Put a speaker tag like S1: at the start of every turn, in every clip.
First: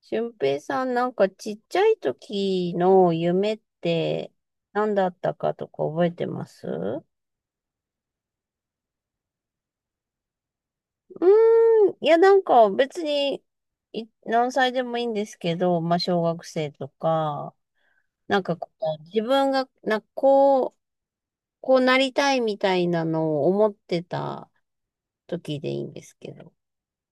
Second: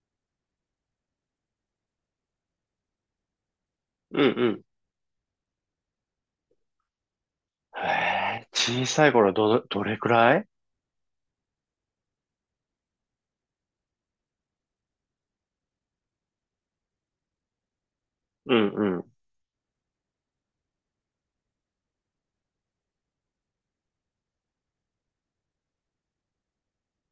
S1: 俊平さん、なんかちっちゃい時の夢っ
S2: うん
S1: て
S2: うん。
S1: 何だったかとか覚えてます？
S2: へえ。小さい頃どれくらい？
S1: いや、なんか別にい何歳でもいいんですけど、まあ小学生とか、なん
S2: う
S1: か
S2: ん。
S1: こ
S2: う
S1: う
S2: ん。
S1: 自分がなんかこう、こうなりたいみたいなのを思ってた時でいいんですけど、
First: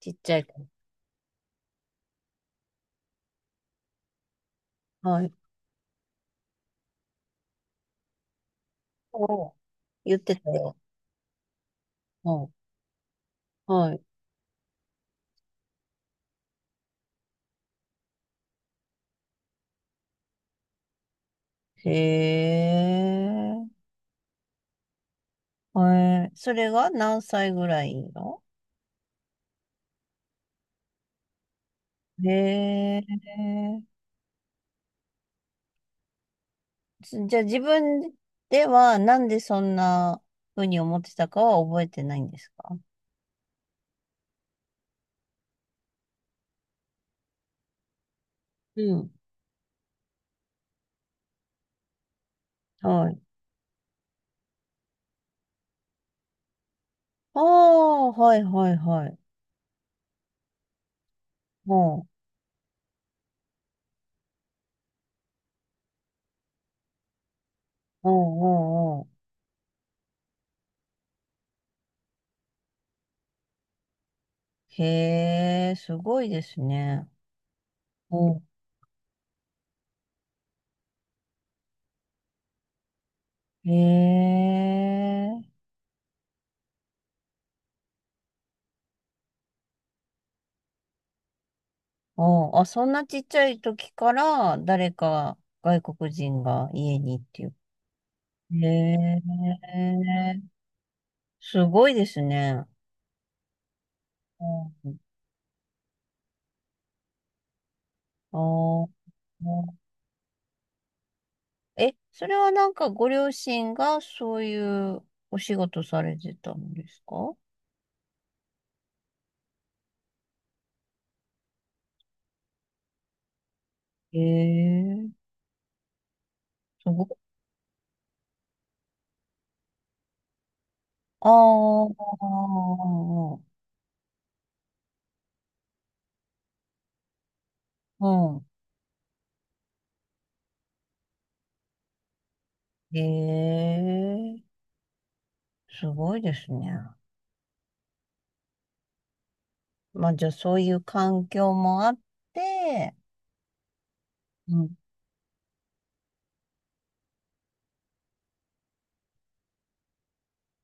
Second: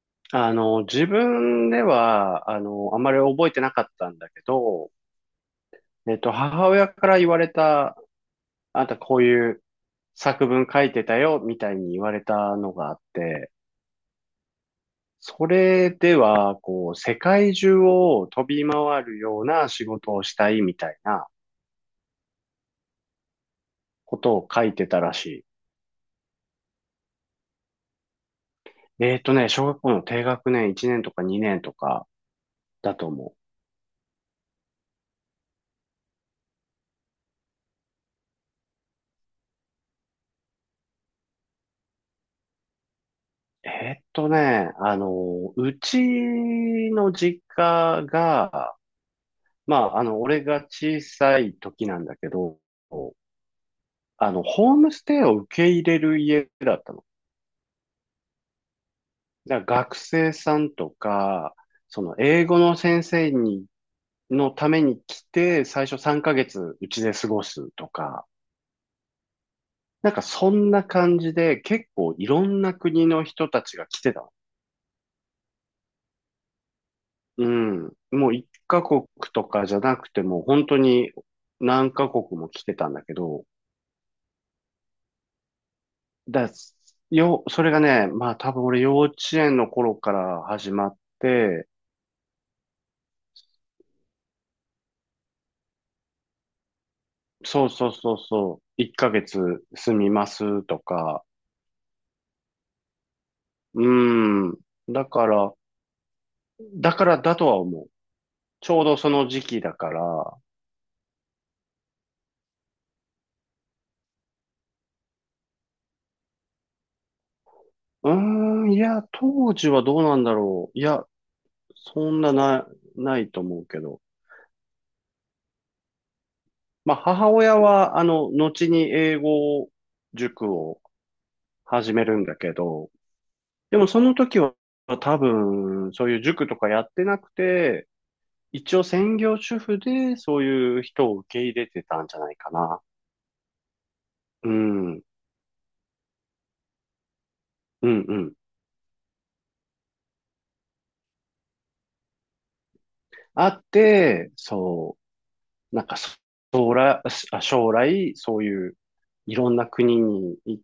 S1: ちっちゃい子。
S2: 自分では、あまり覚えてなかったんだけど、
S1: はい。
S2: 母親から言われた、あんたこうい
S1: お。
S2: う
S1: 言って
S2: 作
S1: た
S2: 文
S1: よ。
S2: 書いてたよ、みたいに言われ
S1: うん。
S2: たのがあって、
S1: はい。
S2: それでは、こう、世界中を飛び回るような仕事をしたい、みたいな
S1: へえ。
S2: ことを書いてたらし
S1: えー、それが何歳ぐらいの？
S2: い。小学校の低学年1年とか2年とか
S1: へ
S2: だと
S1: え。
S2: 思う。
S1: じゃあ自分ではなんでそんな風に思ってたかは覚えてないんですか？
S2: うちの実家が、
S1: うん。
S2: まあ、俺が小さい時なんだけど、
S1: はい。
S2: ホームステイを受け入れる家だったの。
S1: ああ、はいはいはい。
S2: だから学生さんとか、
S1: おう
S2: そ
S1: ん、
S2: の、英語の先生に、のために来て、最初3ヶ月うちで過ごすと
S1: おう
S2: か、
S1: ん、おうん、おう
S2: なんかそんな感じで、結構いろんな国の人たちが来てたの。
S1: ん。へえ、すごいですね。
S2: うん。
S1: お
S2: もう
S1: う
S2: 一カ国とかじゃなくても、本当に何カ国も来てたんだけど、
S1: ん。へえ。
S2: だ、それがね、まあ多分俺幼稚園の頃から始まって、
S1: おうあ、そんなちっちゃい時から誰か外国人が家にっていう。
S2: そうそうそうそう、
S1: へ
S2: 1ヶ月住みま
S1: え。
S2: すとか。
S1: すごいですね。
S2: うん。
S1: うん。
S2: だから、だからだとは思う。ちょう
S1: あ
S2: どその時期だ
S1: あ。
S2: から。
S1: え、それはなんかご両親がそういうお仕事されてたんですか？
S2: うーん、いや、当時はどうなんだろう。いや、そんなな、ないと思うけど。
S1: ええ、す
S2: まあ、
S1: ごい。
S2: 母親は、後に英語塾を
S1: あ
S2: 始め
S1: あ、
S2: るんだけど、でもその時は多分、そういう塾とかやってなくて、
S1: う
S2: 一応専業主婦でそういう人を受け入れてたんじゃないかな。
S1: ん。
S2: う
S1: ええ、
S2: ん、うん、
S1: すごいですね。
S2: うん。
S1: まあじゃあそういう環境もあって、
S2: あって、
S1: うん。
S2: そう、なんかそ将来、あ将来、そういういろんな国に行っ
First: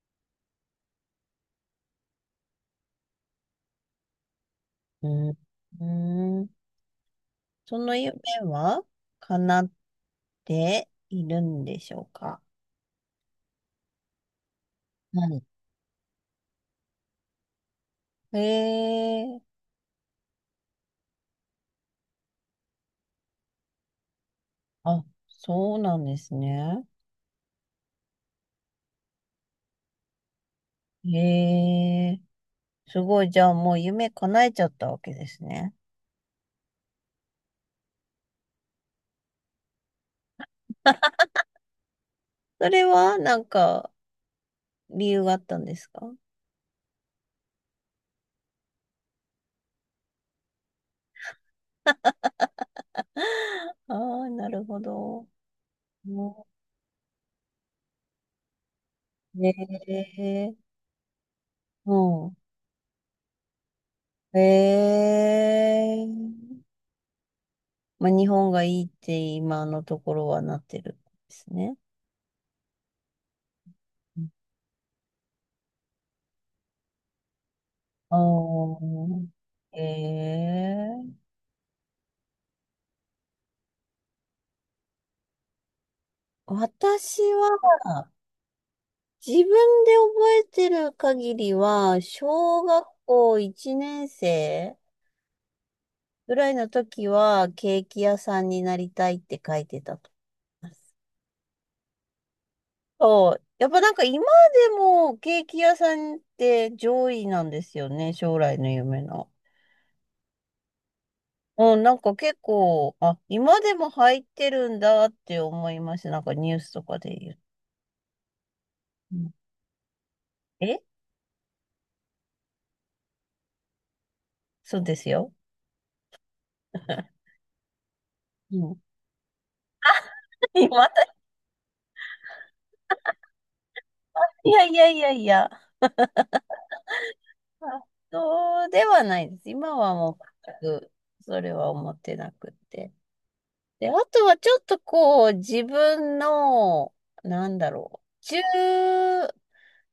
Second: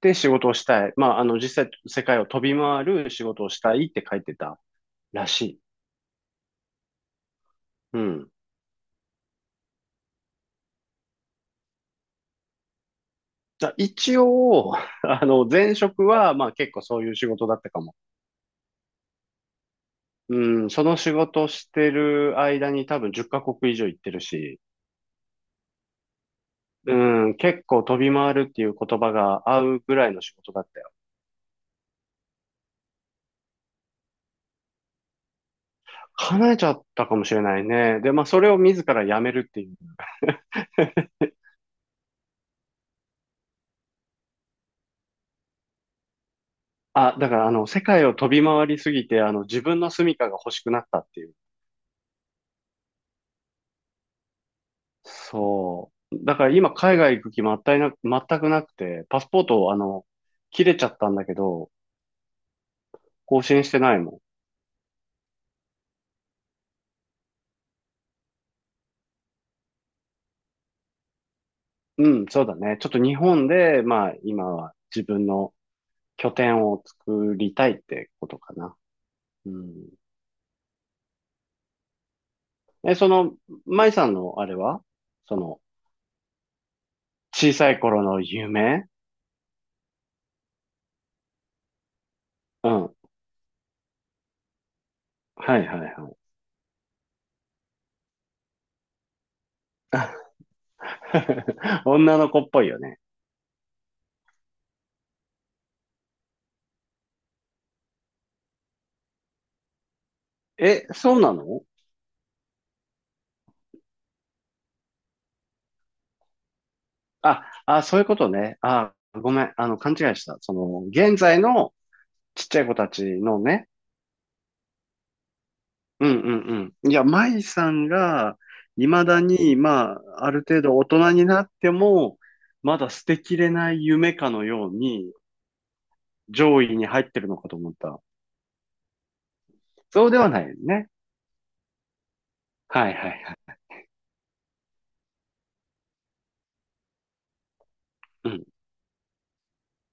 S2: て仕事をしたい。まあ、実際世界を飛び回る仕事をしたいって書いてた
S1: う
S2: ら
S1: ん、
S2: しい。
S1: うん、その
S2: う
S1: 夢
S2: ん。
S1: は叶っているんでしょうか？
S2: じゃあ一応、
S1: は
S2: 前職は、まあ結構そういう仕事だったかも。
S1: い。ええ、
S2: うん、その仕事してる間に多分10カ国以上行ってるし、
S1: あ、そうなんですね。
S2: うん、結構飛び回るっていう言葉が合うぐらいの仕事だったよ。
S1: へえ、すごい。じゃあもう夢叶えちゃったわけですね。
S2: 叶えちゃったかもしれないね。で、まあそれを自ら辞めるっていう。
S1: それはなんか理由があったんですか？
S2: あ、だから世界を飛び回りすぎて、自分の住処が欲しくなったっていう。
S1: ああー、なるほど。
S2: そ
S1: う
S2: う。だから今海外行く気全くなくて、パスポー
S1: ん。へ
S2: ト、
S1: え、
S2: 切れちゃったんだけど、
S1: うん。
S2: 更新してないも
S1: へえ、まあ、日本がいいって今のところはなってるんですね。
S2: ん。うん、そうだね。ちょっと日本で、まあ、今は自分の拠点を作りたいって
S1: ああ
S2: ことかな。
S1: ー、
S2: うん。
S1: へえ。
S2: え、舞さんのあれはその、
S1: 私
S2: 小
S1: は、
S2: さい頃の夢？
S1: 自分で覚えてる限りは、小
S2: う
S1: 学
S2: ん。
S1: 校1年生
S2: はいはいはい。
S1: ぐらいの時は、ケーキ屋さんになりたいって書いてたと思います。
S2: 女の子っぽいよね。
S1: そう。やっぱなんか今でもケーキ屋さんって上位なんですよね、将来の夢の。
S2: え、そうなの？
S1: うん、なんか結構、あ、今でも入ってるんだって思いました。なんかニュースとかで言う。
S2: あ、そういうことね。あ、
S1: う
S2: ご
S1: ん。
S2: めん。勘違いした。そ
S1: え、
S2: の、現在のちっちゃい子たちのね。
S1: そうですよ。
S2: うんうんうん。いや、舞さんが、
S1: うん、
S2: 未だに、まあ、ある 程
S1: 今
S2: 度大
S1: だ、
S2: 人になっても、まだ捨てきれない夢かの
S1: いや
S2: よう
S1: いやいや
S2: に、
S1: いや。
S2: 上位に入ってるのかと
S1: あ、
S2: 思った。
S1: そうではないです。今は
S2: そう
S1: もう
S2: ではないよ
S1: 全
S2: ね。
S1: くそれは思ってなく
S2: は
S1: て。
S2: いはいはい。
S1: で、あとはちょっとこう、自分の、なんだろう、
S2: う
S1: 中、
S2: ん。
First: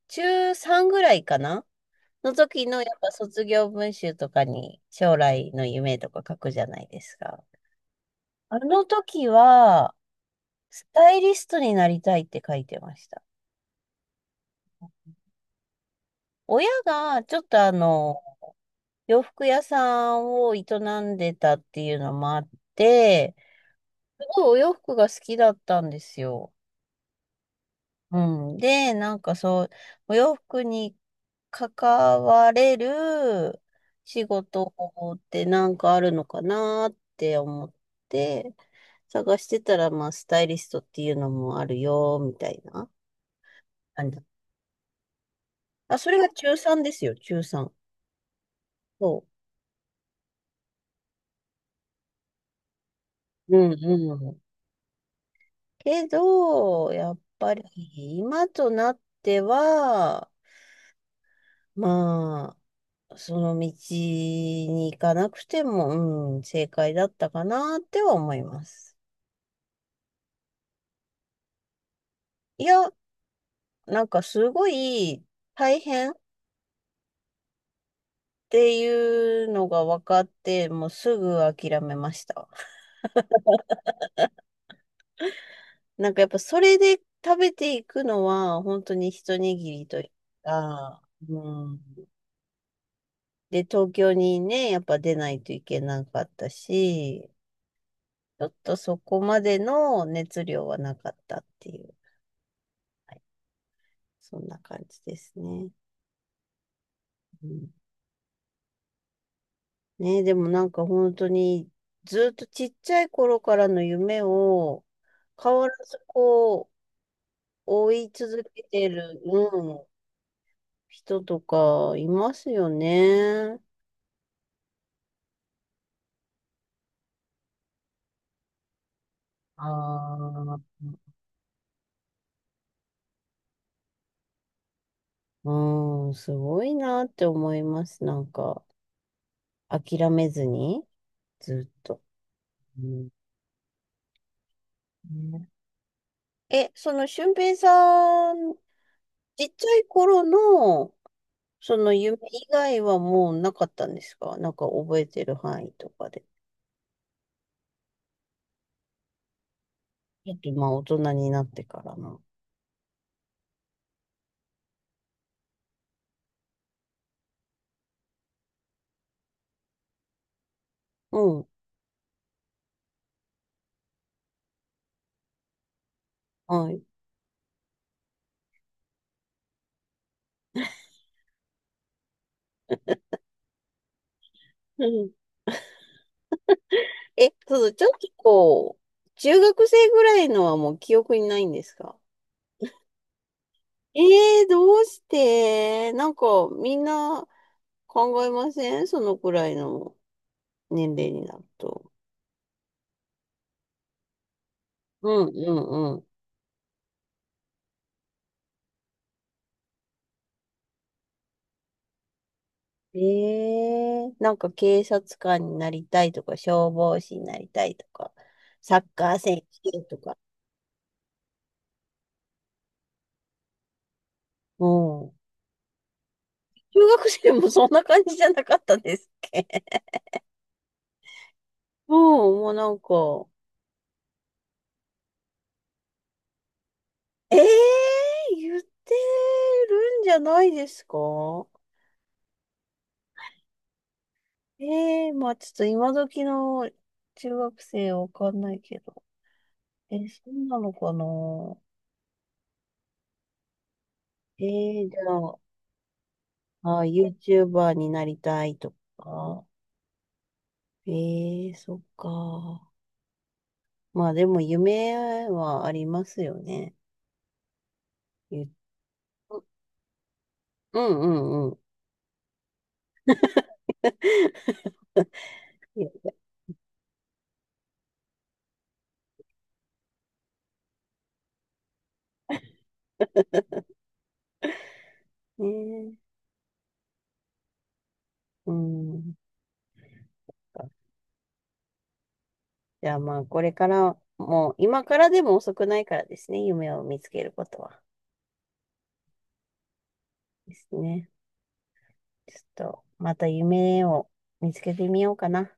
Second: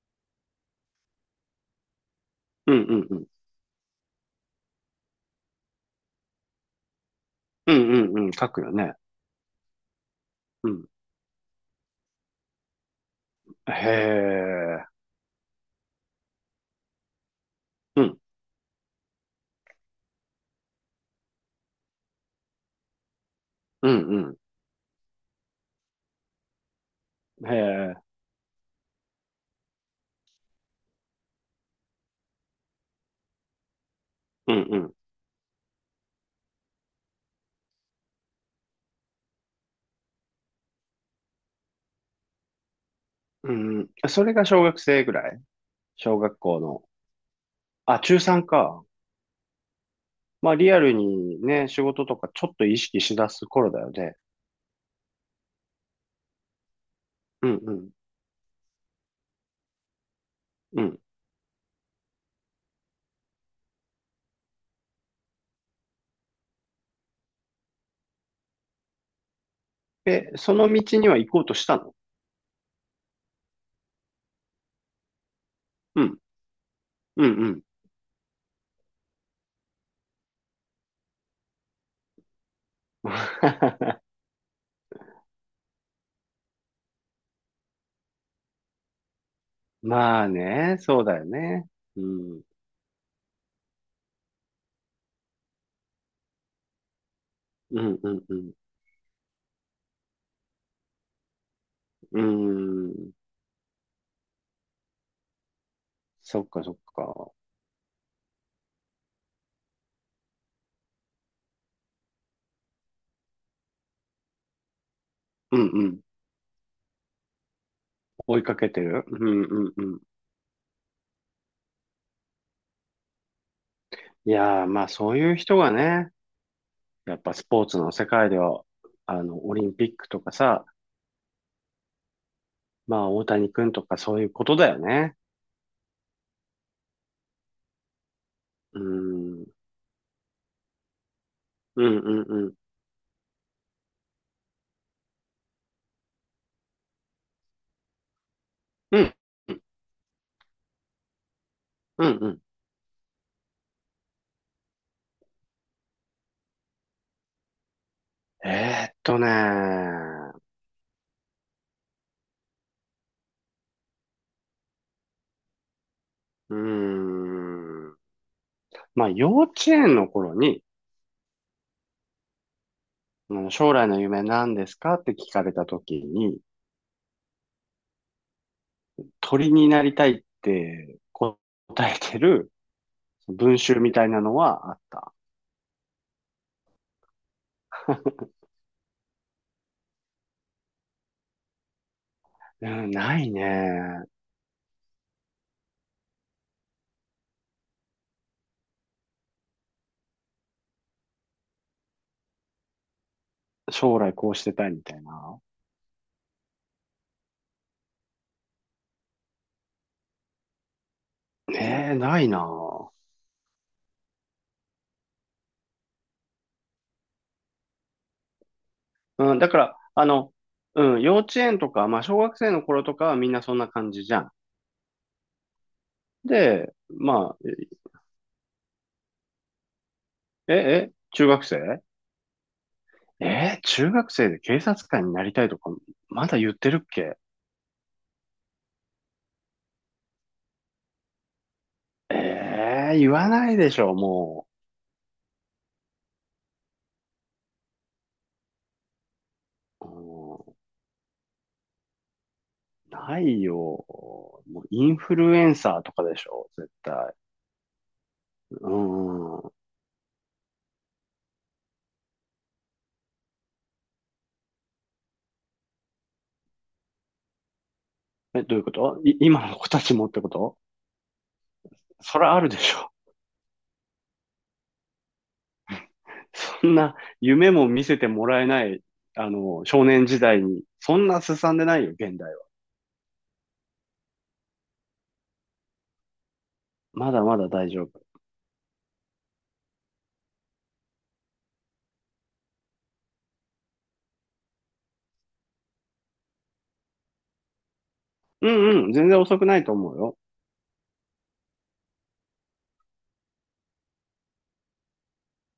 S1: 中3ぐらいかなの時
S2: うん
S1: の
S2: う
S1: やっ
S2: ん
S1: ぱ
S2: うん。
S1: 卒業文集とかに将来の夢とか書くじゃないですか。
S2: うんうんうん。書
S1: あ
S2: くよ
S1: の
S2: ね。
S1: 時は、
S2: う
S1: ス
S2: ん。
S1: タイリストになりたいって書いてました。
S2: へえ。
S1: 親がちょっとあ
S2: うん。
S1: の、洋服屋さんを営んでたっていうのもあって、
S2: うん
S1: お洋服が好きだったんですよ。
S2: うん。へえ。
S1: うん。で、なんかそう、お洋服に関われる仕
S2: うん
S1: 事
S2: うん。
S1: 法ってなんかあるのかなって思って、探してたら、まあ、スタイリストっていうのもあるよ、みたいな
S2: うんうん。
S1: 感じ。
S2: それが小学生ぐらい。
S1: あ、それ
S2: 小
S1: が
S2: 学
S1: 中
S2: 校
S1: 3
S2: の。
S1: ですよ、中3。
S2: あ、中3か。
S1: そ
S2: まあ、リアルにね、仕事とかちょっと意識しだす
S1: う。う
S2: 頃
S1: ん
S2: だよ
S1: う
S2: ね。
S1: ん。けど、やっ
S2: う
S1: ぱり、
S2: ん
S1: 今となっては、
S2: うん。
S1: まその道に行かなくても、うん、正解だったかなっては思います。
S2: え、その道には行こうとしたの？
S1: いや、なんかすごい大
S2: う
S1: 変っ
S2: ん。うん、うん。
S1: ていうのが分かって、もうすぐ諦めました。なんかやっぱそれで食べていくのは本当に一握りという
S2: まあね、
S1: か、
S2: そうだよね。
S1: うん。
S2: うん。
S1: で、東京にね、やっぱ出ないといけなかったし、
S2: うん、うん、う
S1: ちょっ
S2: ん。
S1: とそこまでの熱量はなかったっていう、
S2: うーん。
S1: そんな感じですね。
S2: そっか、そっか。
S1: うん。ねえ、でもなんか本当にずっとちっちゃい頃からの夢を変
S2: うん、
S1: わら
S2: う
S1: ず
S2: ん。
S1: こう追い
S2: 追
S1: 続
S2: いか
S1: け
S2: けて
S1: て
S2: る。う
S1: る、
S2: ん、うん、
S1: うん、
S2: うん。
S1: 人とかいますよね。
S2: いやー、まあそういう人がね、やっぱスポーツの世界では、オ
S1: あ
S2: リンピックとか
S1: あ、
S2: さ、まあ大谷くんとかそういうことだよね。
S1: うん、すごいなって思います。なんか
S2: うーん。
S1: 諦めずにずっ
S2: うん、う
S1: と。
S2: ん、うん。
S1: うん。ねえ、その俊平さん、
S2: うん、
S1: ちっちゃい頃のその
S2: うん、
S1: 夢
S2: うん。
S1: 以外はもうなかったんですか？なんか覚えてる範囲とかで。
S2: えーっとね
S1: あ
S2: ー。
S1: と、まあ、大人になってからな。
S2: うーん。まあ、幼稚園の頃に、
S1: うん。
S2: うん将来の夢何ですかって聞かれた時に、
S1: はい。
S2: 鳥になりたいって答えてる文集みたいなのはあっ
S1: うん。
S2: た。
S1: え、そうちょっとこう、中学生ぐらいのはもう記憶にないんですか？
S2: うん、ない
S1: え
S2: ね。
S1: えー、どうしてなんか、みんな考えません？そのくらいの年齢になると。
S2: 将来こうしてたいみたい
S1: うん、
S2: な。
S1: うん、うん。
S2: ねえ、ないな。
S1: ええー、なんか警察官になりたいとか、消防士になりたいとか、サッカー
S2: うん、
S1: 選
S2: だから、
S1: 手とか。
S2: 幼稚園とか、まあ、小学生の頃とかはみんなそんな感じじゃん。
S1: うん。
S2: で、
S1: 中学生
S2: まあ、
S1: もそんな感じじゃなかったですっけ？
S2: え、え、中学生
S1: うん、もうなんか、
S2: 中学生で警察官になりたいとか、まだ言ってるっけ？
S1: ええ言ってるんじゃないですか？
S2: ええ言わないでしょ、も
S1: ええ、まあちょっと今時の中学生わかんないけど。
S2: う。
S1: えー、そう
S2: うん、
S1: なのかな？
S2: ないよ。もう
S1: え
S2: イ
S1: え、じ
S2: ンフル
S1: ゃ
S2: エンサーとかでしょ、絶
S1: あ、あ、
S2: 対。
S1: YouTuber になりたい
S2: う
S1: とか。
S2: ん。
S1: ええ、そっか。まあでも夢はありますよね。
S2: え、
S1: ゆ
S2: どういうこと？今の子たちもってこと？
S1: うんうんうん。
S2: それあるでしょ。そん夢も見せてもらえない、少年時代に。そんなすさんでないよ、現代は。
S1: ねえ。
S2: まだまだ大丈夫。
S1: うん。じゃあまあ、これからもう、今からでも遅くないからですね、夢を見つけることは。
S2: うんうん、全然遅くないと思うよ。
S1: ですね。ちょっと、また夢を見つけてみようかな。